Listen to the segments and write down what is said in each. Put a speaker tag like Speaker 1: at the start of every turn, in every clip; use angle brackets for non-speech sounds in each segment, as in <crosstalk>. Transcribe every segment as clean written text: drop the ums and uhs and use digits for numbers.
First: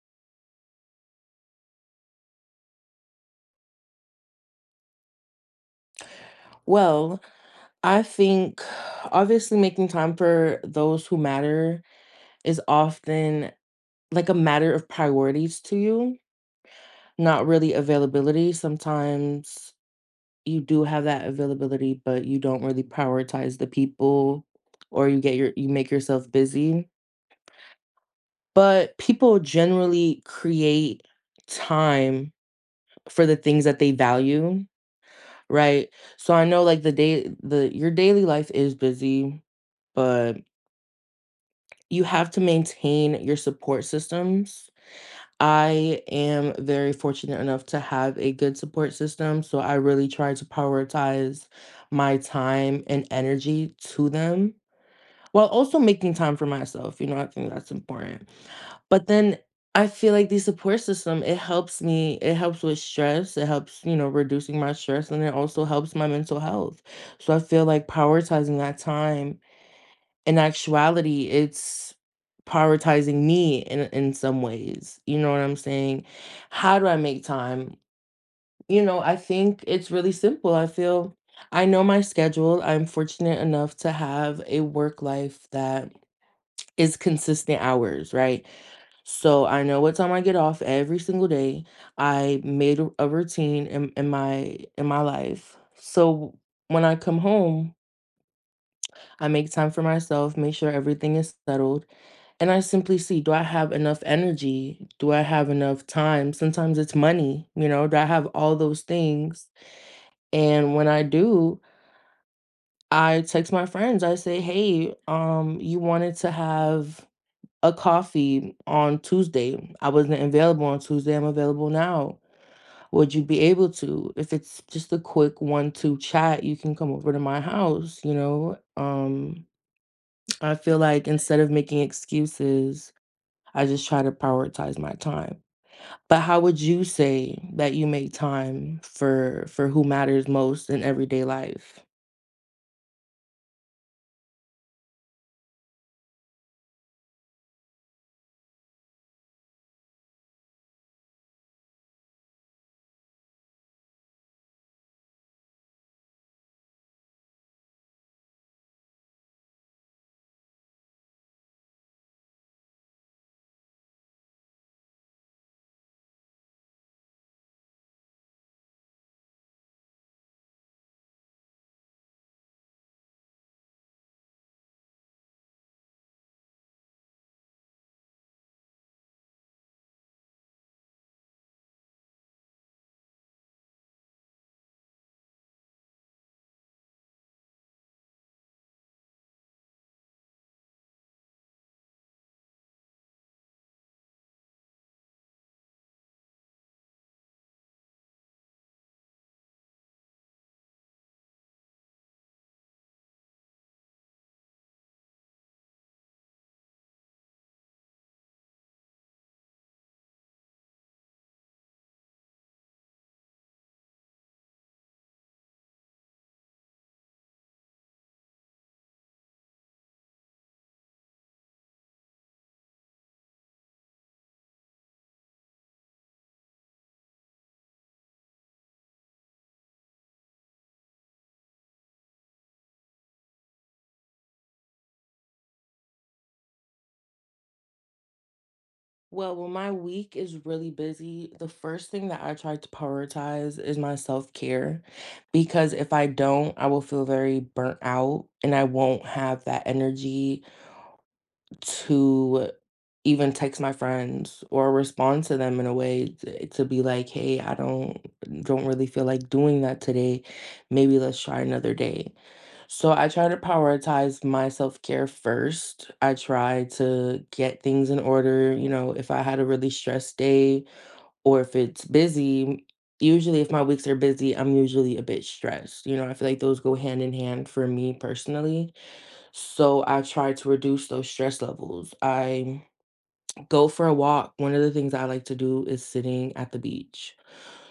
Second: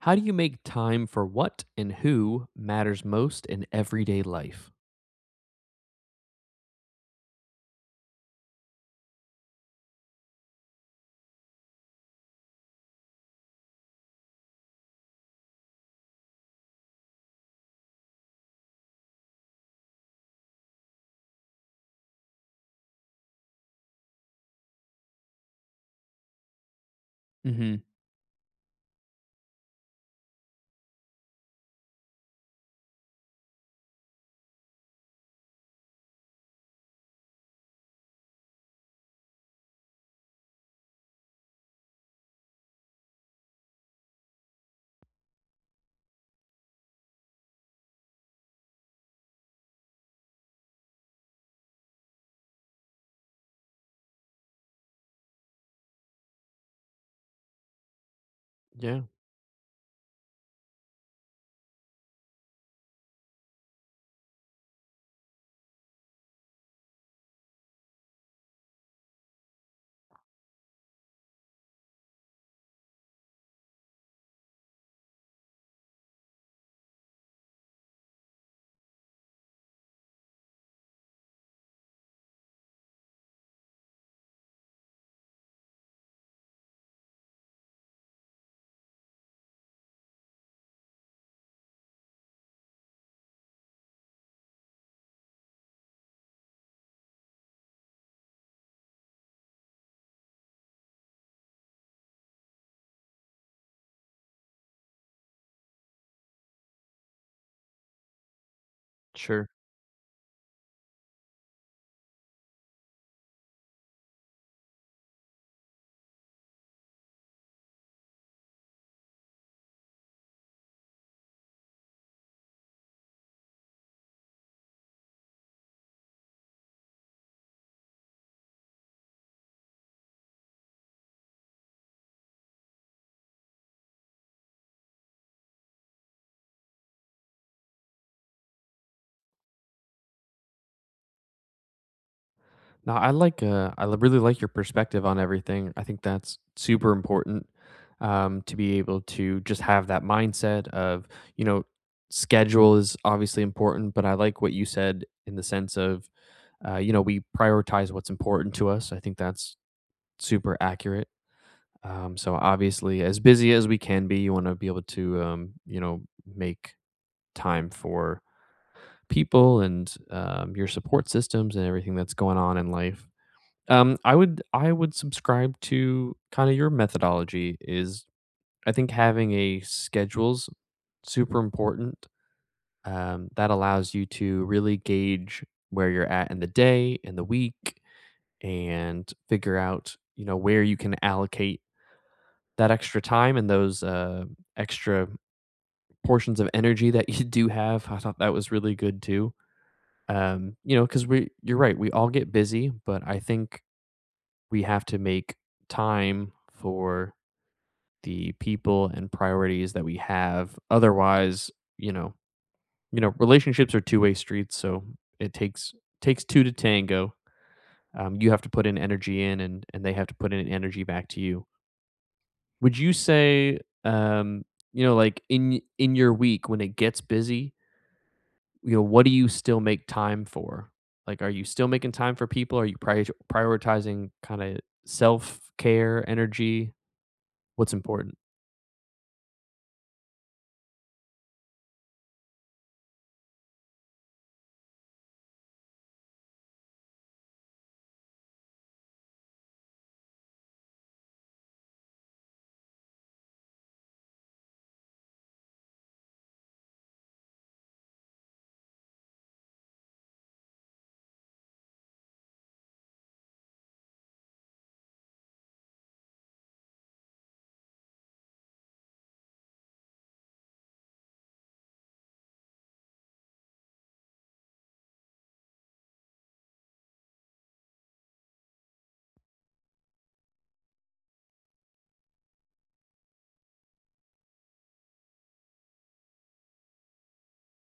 Speaker 1: How do you make time for what and who matters most in everyday life?
Speaker 2: Well, I think obviously making time for those who matter is often like a matter of priorities to you, not really availability. Sometimes you do have that availability, but you don't really prioritize the people or you make yourself busy.
Speaker 1: Hmm.
Speaker 2: But people generally create time for the things that they value, right? So I know like the day the your daily life is busy, but you have to maintain your support systems. I am very fortunate enough to have a good support system, so I really try to prioritize my time and energy to them while also making time for myself. I think that's important.
Speaker 1: Yeah.
Speaker 2: But then I feel like the support system, it helps me, it helps with stress, it helps, reducing my stress, and it also helps my mental health. So I feel like prioritizing that time in actuality, it's prioritizing me in some ways, you know what I'm saying? How do I make time? I think it's really simple. I know my schedule. I'm fortunate enough to have a work life that is consistent hours, right? So I know what time I get off every single day. I made a routine in my life. So when I come home, I make time for myself, make sure everything is settled, and I simply see, do I have enough energy? Do I have enough time? Sometimes it's money, do I have all those things?
Speaker 1: Sure.
Speaker 2: And when I do, I text my friends. I say, "Hey, you wanted to have a coffee on Tuesday. I wasn't available on Tuesday. I'm available now. Would you be able to? If it's just a quick one-two chat, you can come over to my house." I feel like instead of making excuses, I just try to prioritize my time. But how would you say that you make time for who matters most in everyday life?
Speaker 1: Now I really like your perspective on everything. I think that's super important, to be able to just have that mindset of you know schedule is obviously important, but I like what you said in the sense of we prioritize what's important to us. I think that's super accurate. So obviously, as busy as we can be, you want to be able to make time for people and your support systems and everything that's going on in life. I would subscribe to kind of your methodology is I think having a schedule's super important. That allows you to really gauge where you're at in the day and the week and figure out where you can allocate that extra time and those extra portions of energy that you do have. I thought that was really good too, because we you're right, we all get busy, but I think we have to make time for the people and priorities that we have. Otherwise, you know relationships are two-way streets, so it takes two to tango. You have to put in energy in, and they have to put in energy back to you. Would you say, um like in your week when it gets busy, what do you still make time for? Like, are you still making time for people? Are you prioritizing kind of self care, energy? What's important?
Speaker 2: Well, when my week is really busy, the first thing that I try to prioritize is my self-care because if I don't, I will feel very burnt out and I won't have that energy to even text my friends or respond to them in a way t to be like, "Hey, I don't really feel like doing that today. Maybe let's try another day." So I try to prioritize my self-care first. I try to get things in order, if I had a really stressed day or if it's busy, usually if my weeks are busy, I'm usually a bit stressed. I feel like those go hand in hand for me personally. So I try to reduce those stress levels. I Go for a walk. One of the things I like to do is sitting at the beach.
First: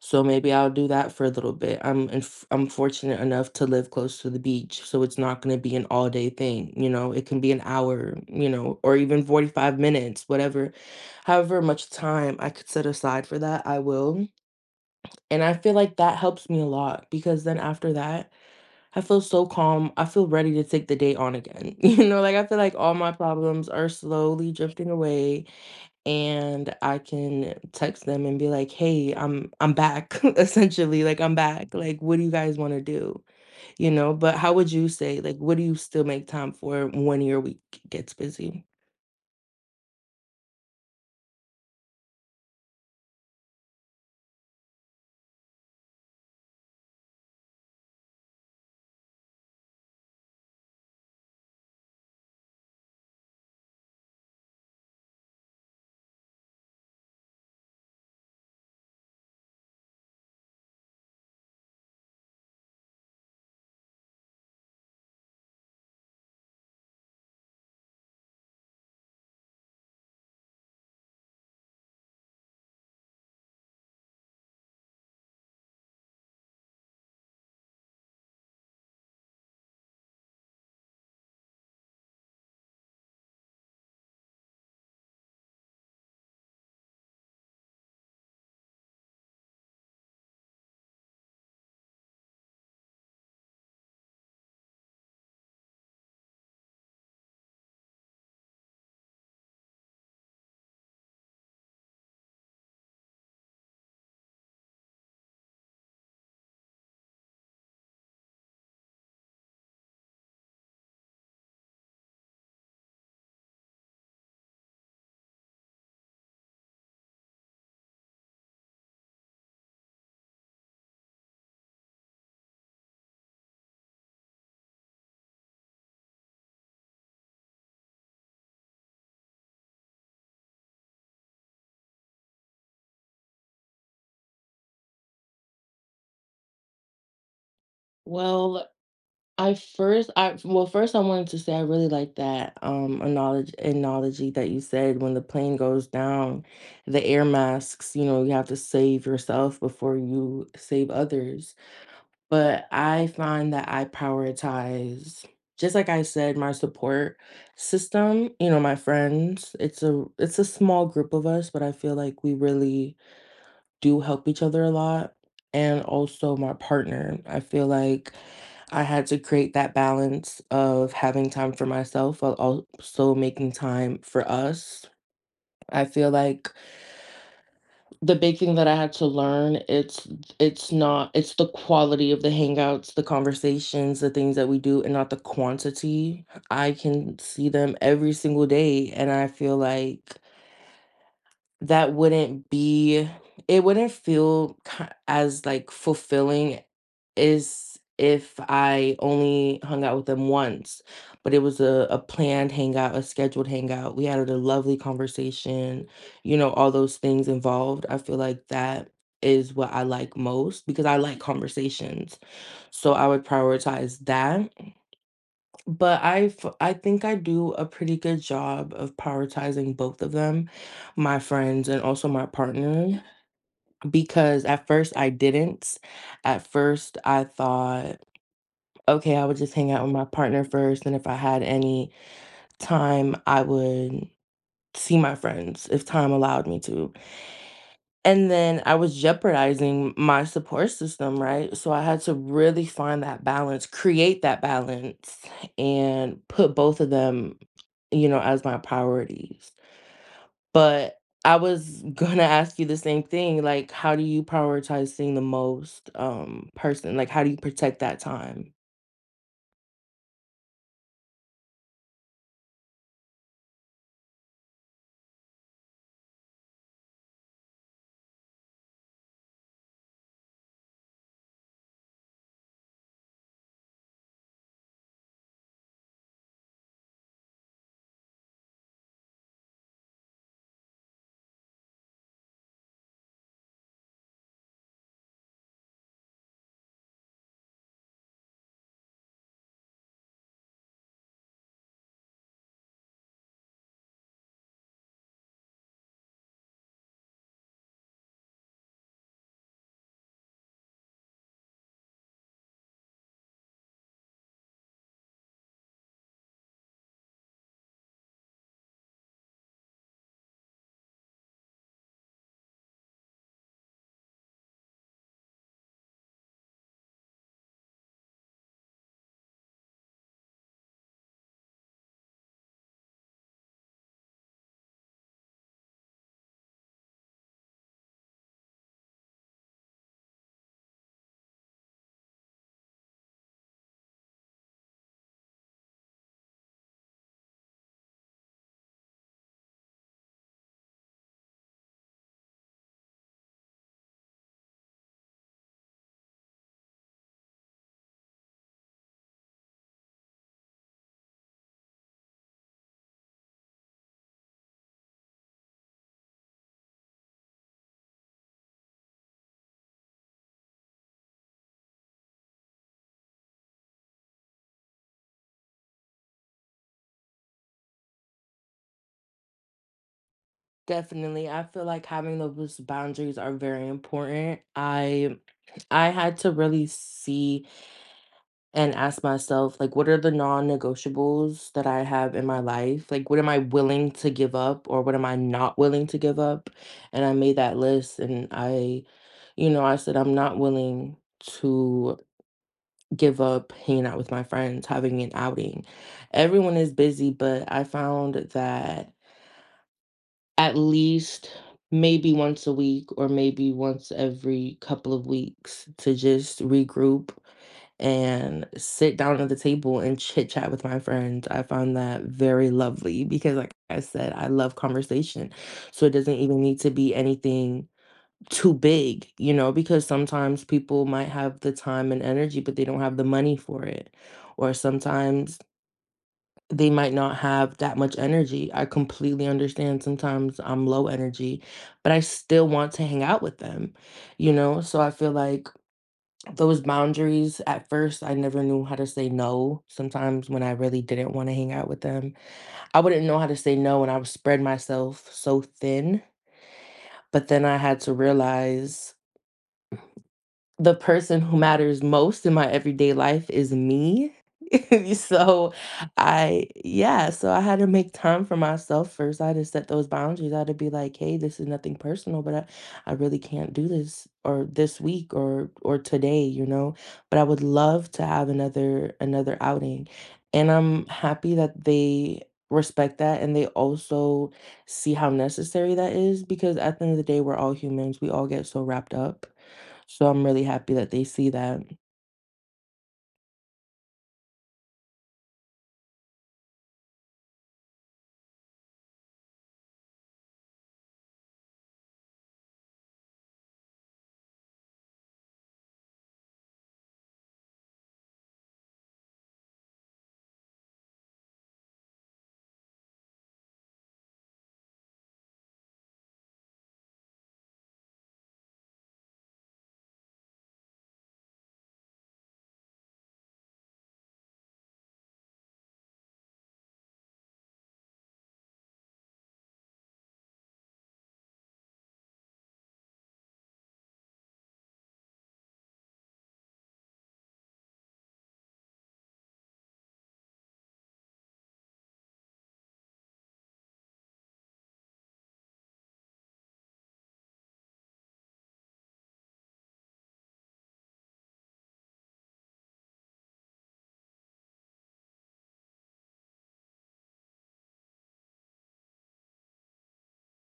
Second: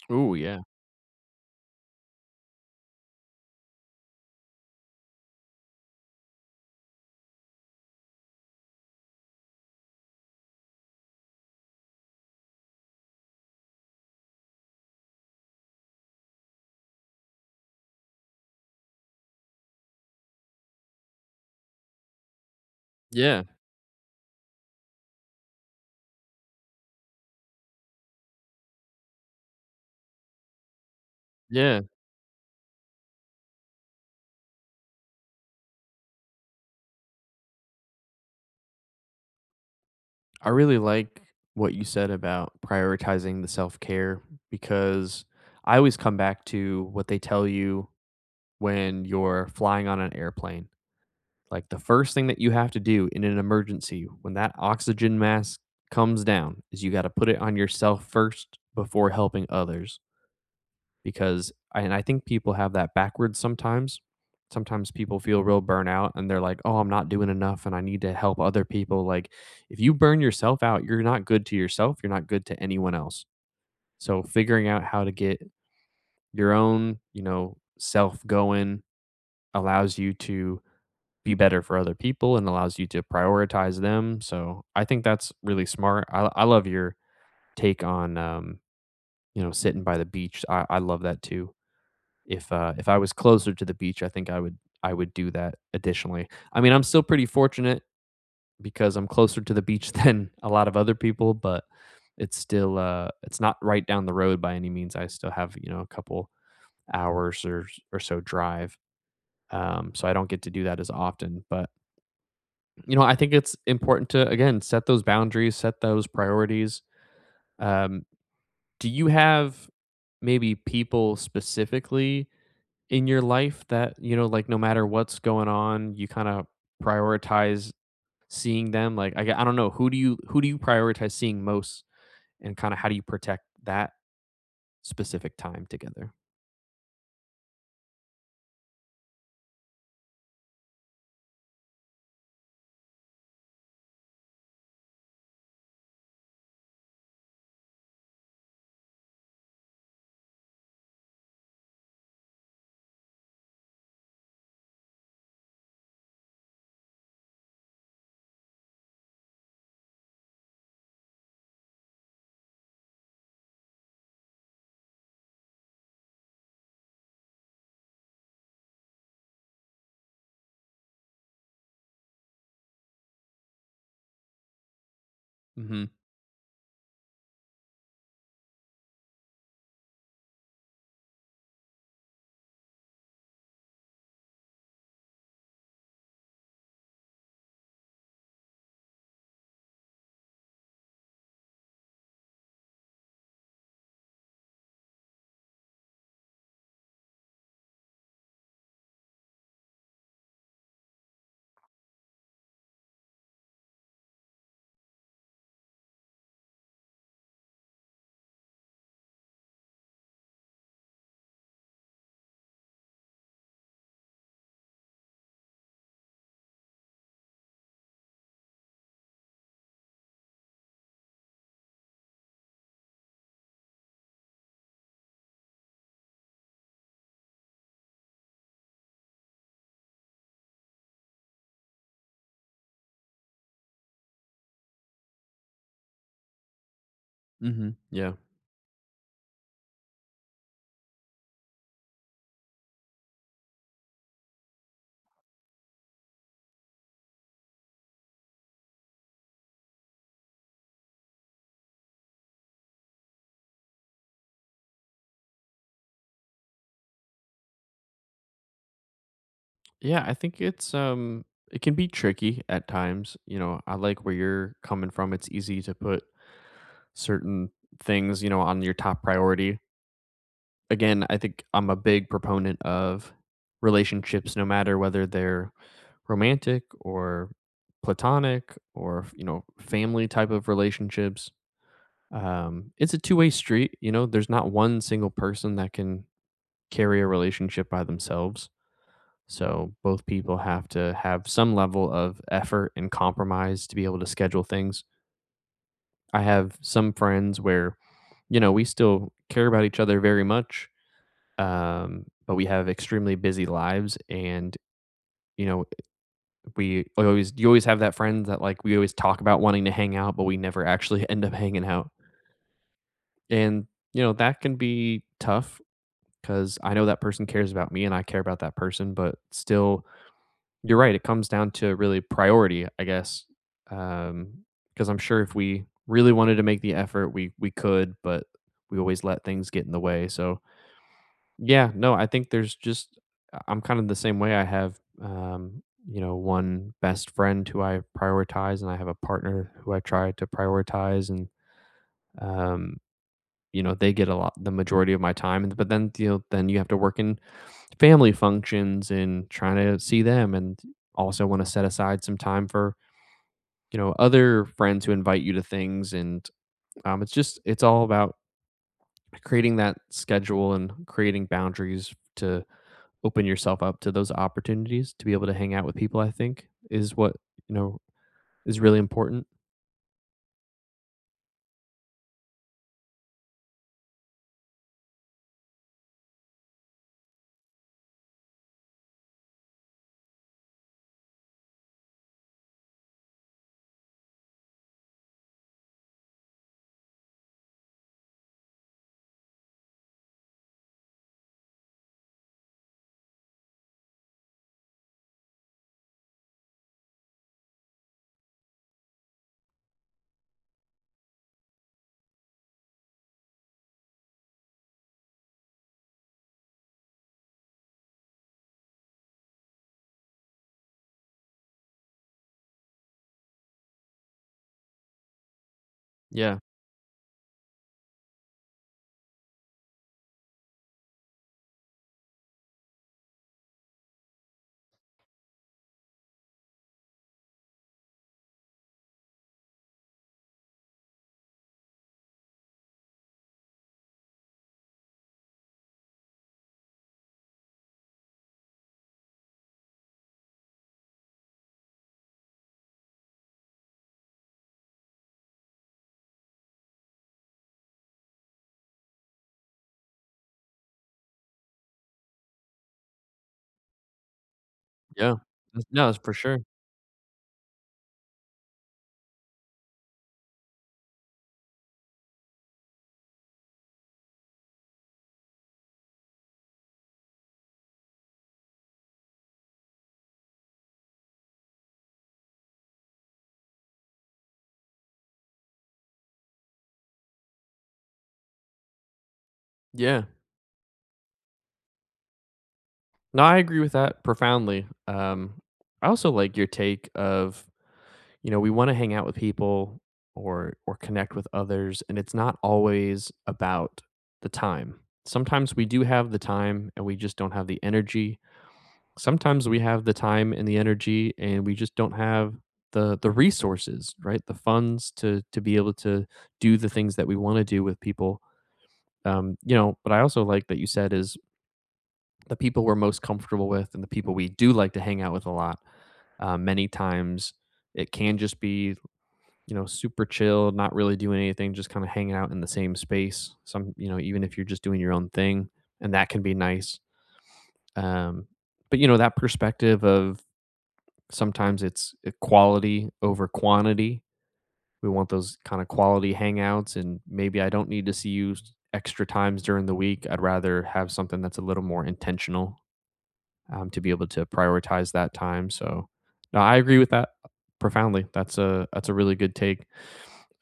Speaker 2: So
Speaker 1: Ooh,
Speaker 2: maybe
Speaker 1: yeah.
Speaker 2: I'll do that for a little bit. I'm fortunate enough to live close to the beach, so it's not gonna be an all day thing, you know? It can be an hour, or even 45 minutes, whatever. However much time I could set aside for that, I will. And I feel like that helps me a lot because then after that, I feel so calm. I feel ready to take the day on again. <laughs> Like I feel like all my
Speaker 1: Yeah.
Speaker 2: problems are slowly drifting away, and I can text them and be like, "Hey, I'm back," <laughs> essentially, like, "I'm back.
Speaker 1: Yeah.
Speaker 2: Like, what do you guys wanna do?" You know? But how would you say, like, what do you still make time for when your week gets busy?
Speaker 1: I really like what you said about prioritizing the self care because I always come back to what they tell you when you're flying on an airplane. Like the first thing that you have to do in an emergency when that oxygen mask comes down is you got to put it on yourself first before helping others. Because I think people have that backwards sometimes. Sometimes people feel real burnout and they're like, "Oh, I'm not doing enough and I need to help other people." Like if you burn yourself out, you're not good to yourself, you're not good to anyone else. So figuring out how to get your own, self going allows you to be better for other people and allows you to prioritize them. So I think that's really smart. I love your take on, sitting by the beach. I love that too. If I was closer to the beach, I think I would do that additionally. I mean, I'm still pretty fortunate because I'm closer to the beach <laughs> than a lot of other people, but it's not right down the road by any means. I still have a couple hours or so drive. So I don't get to do that as often, but I think it's important to again set those boundaries, set those priorities. Um, do you have maybe people specifically in your life that, like, no matter what's going on, you kinda prioritize seeing them? Like, I don't know, who do you prioritize seeing most, and kinda how do you protect that specific time together?
Speaker 2: Well, I first I well, first I wanted to say I really like that knowledge analogy that you said when the plane goes down, the air masks, you have to save yourself before you save others. But I find that I prioritize, just like I said, my support system, my friends. It's a small group of us, but I feel like we really do help each other a lot. And also my partner. I feel like I had to create that balance of having time for myself while also making time for us. I
Speaker 1: Mhm,
Speaker 2: feel like the big thing that I had to learn, it's not it's the quality of the hangouts, the conversations, the things that we do and not the quantity. I can see them every single day, and I feel like that wouldn't be it wouldn't feel as like fulfilling is if I only hung out with them once, but it was a planned hangout, a scheduled hangout. We had a lovely conversation, all those things involved. I feel like that is what I like most because I like conversations. So I would prioritize that. But I think I do a pretty good job of prioritizing both of them, my friends and also my partner, because at first I didn't. At first I thought, okay, I would just hang out with my partner first, and if I had any time, I would see my friends if time allowed me to.
Speaker 1: mhm, yeah.
Speaker 2: And then I was jeopardizing my support system, right? So I had to really find that balance, create that balance, and put both of them, as my priorities. But I was <laughs> gonna ask you the same thing, like, how do you prioritize seeing the most person? Like, how do you protect that time?
Speaker 1: Yeah, I think it can be tricky at times, I like where you're coming from. It's easy to put certain things, on your top priority. Again, I think I'm a big proponent of relationships, no matter whether they're romantic or platonic or, family type of relationships. It's a two-way street. There's not one single person that can carry a relationship by themselves. So both people have to have some level of effort and compromise to be able to schedule things. I have some friends where, we still care about each other very much, but we have extremely busy lives, and you know you always have that friend that like we always talk about wanting to hang out, but we never actually <laughs> end up hanging out. And that can be tough, because I know that person cares about me, and I care about that person, but still, you're right, it comes down to really priority, I guess, um because I'm sure if we really wanted to make the effort, we could, but we always let things get in the way, so. Yeah, no, I think there's just I'm kind of the same way. I have one best friend who I prioritize, and I have a partner who I try to prioritize, and um, they get a lot the majority of my time, and but then then you have to work in family functions and trying to see them, and also want to set aside some time for, other friends who invite you to things, and it's all about creating that schedule and creating boundaries to open yourself up to those opportunities to be able to hang out with people, I think is what, you know, is really important.
Speaker 2: Definitely. I feel like having those boundaries are very important. I had to really see and ask myself, like, what are the non-negotiables that I have in my life? Like, what am I willing to give up or what am I not willing to give up? And I made that list and I said I'm not willing to give up hanging out with my friends, having an outing. Everyone is busy, but I found that at least maybe once a week or maybe once every couple of weeks to just regroup and sit down at the table and chit chat with my friends. I found that very lovely because, like I said, I love conversation. So it doesn't
Speaker 1: Yeah.
Speaker 2: even need to be anything too big, because sometimes people might have the time and energy, but they don't have the money for it. Or sometimes they might not have that much energy. I completely understand sometimes I'm low energy, but I still want to hang out with them, you know? So I feel like those boundaries, at first, I never knew how to say no sometimes when I really didn't want to hang out with them. I wouldn't know how to say no and I would spread myself so thin. But then I had to realize the person who matters most in my everyday life is me. <laughs>
Speaker 1: Yeah.
Speaker 2: so
Speaker 1: That's no, that's for sure.
Speaker 2: so I had to make time for myself first. I had to set those boundaries. I had to be like, hey, this is nothing personal, but I really can't do this or this week or today. But I would love to have another outing. And I'm happy that they respect that and they also see how necessary that is because at the end of the day we're all humans. We all get so wrapped up,
Speaker 1: Yeah.
Speaker 2: so I'm really happy that they see that.
Speaker 1: No, I agree with that profoundly. I also like your take of, we want to hang out with people or connect with others, and it's not always about the time. Sometimes we do have the time and we just don't have the energy. Sometimes we have the time and the energy, and we just don't have the resources, right, the funds to be able to do the things that we want to do with people. But I also like that you said is the people we're most comfortable with, and the people we do like to hang out with a lot. Many times it can just be super chill, not really doing anything, just kind of hanging out in the same space, some you know even if you're just doing your own thing. And that can be nice, um but that perspective of, sometimes it's quality over quantity. We want those kind of quality hangouts, and maybe I don't need to see you extra times during the week. I'd rather have something that's a little more intentional, to be able to prioritize that time. So, no, I agree with that profoundly. That's a really good take.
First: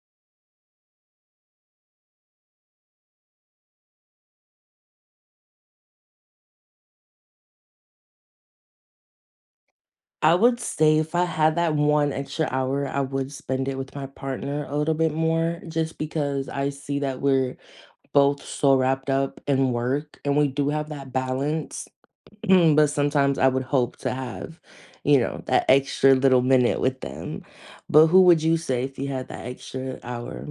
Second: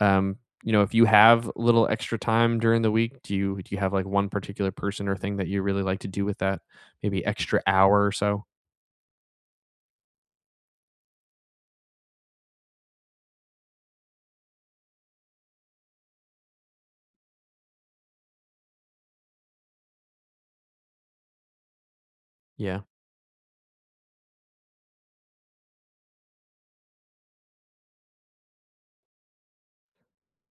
Speaker 1: Um, if you have little extra time during the week, do you have like one particular person or thing that you really like to do with that maybe extra hour or so?
Speaker 2: I would say if I had that one extra hour, I would spend it with my partner a little bit more just because I see that we're both so wrapped up in work and we do have that balance. <clears throat>
Speaker 1: Yeah.
Speaker 2: But sometimes I would hope to have, that extra little minute with them. But who would you say if you had that extra hour?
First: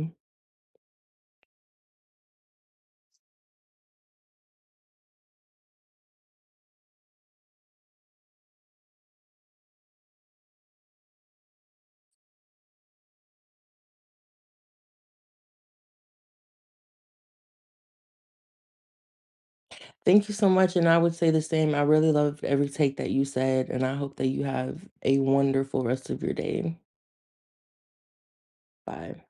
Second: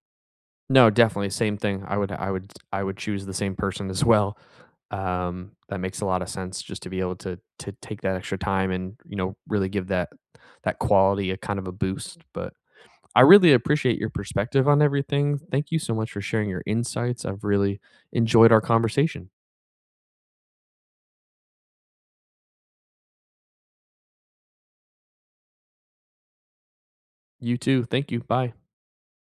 Speaker 1: No, definitely same thing. I would choose the same person as well. That makes a lot of sense just to be able to take that extra time and, really give that quality a kind of a boost, but I really appreciate your perspective on everything. Thank you so much for sharing your insights. I've really enjoyed our conversation.
Speaker 2: Thank you so much. And I would say the same. I really loved every take that you said, and I hope that you have a wonderful rest of your day.
Speaker 1: You too. Thank you. Bye.
Speaker 2: Bye.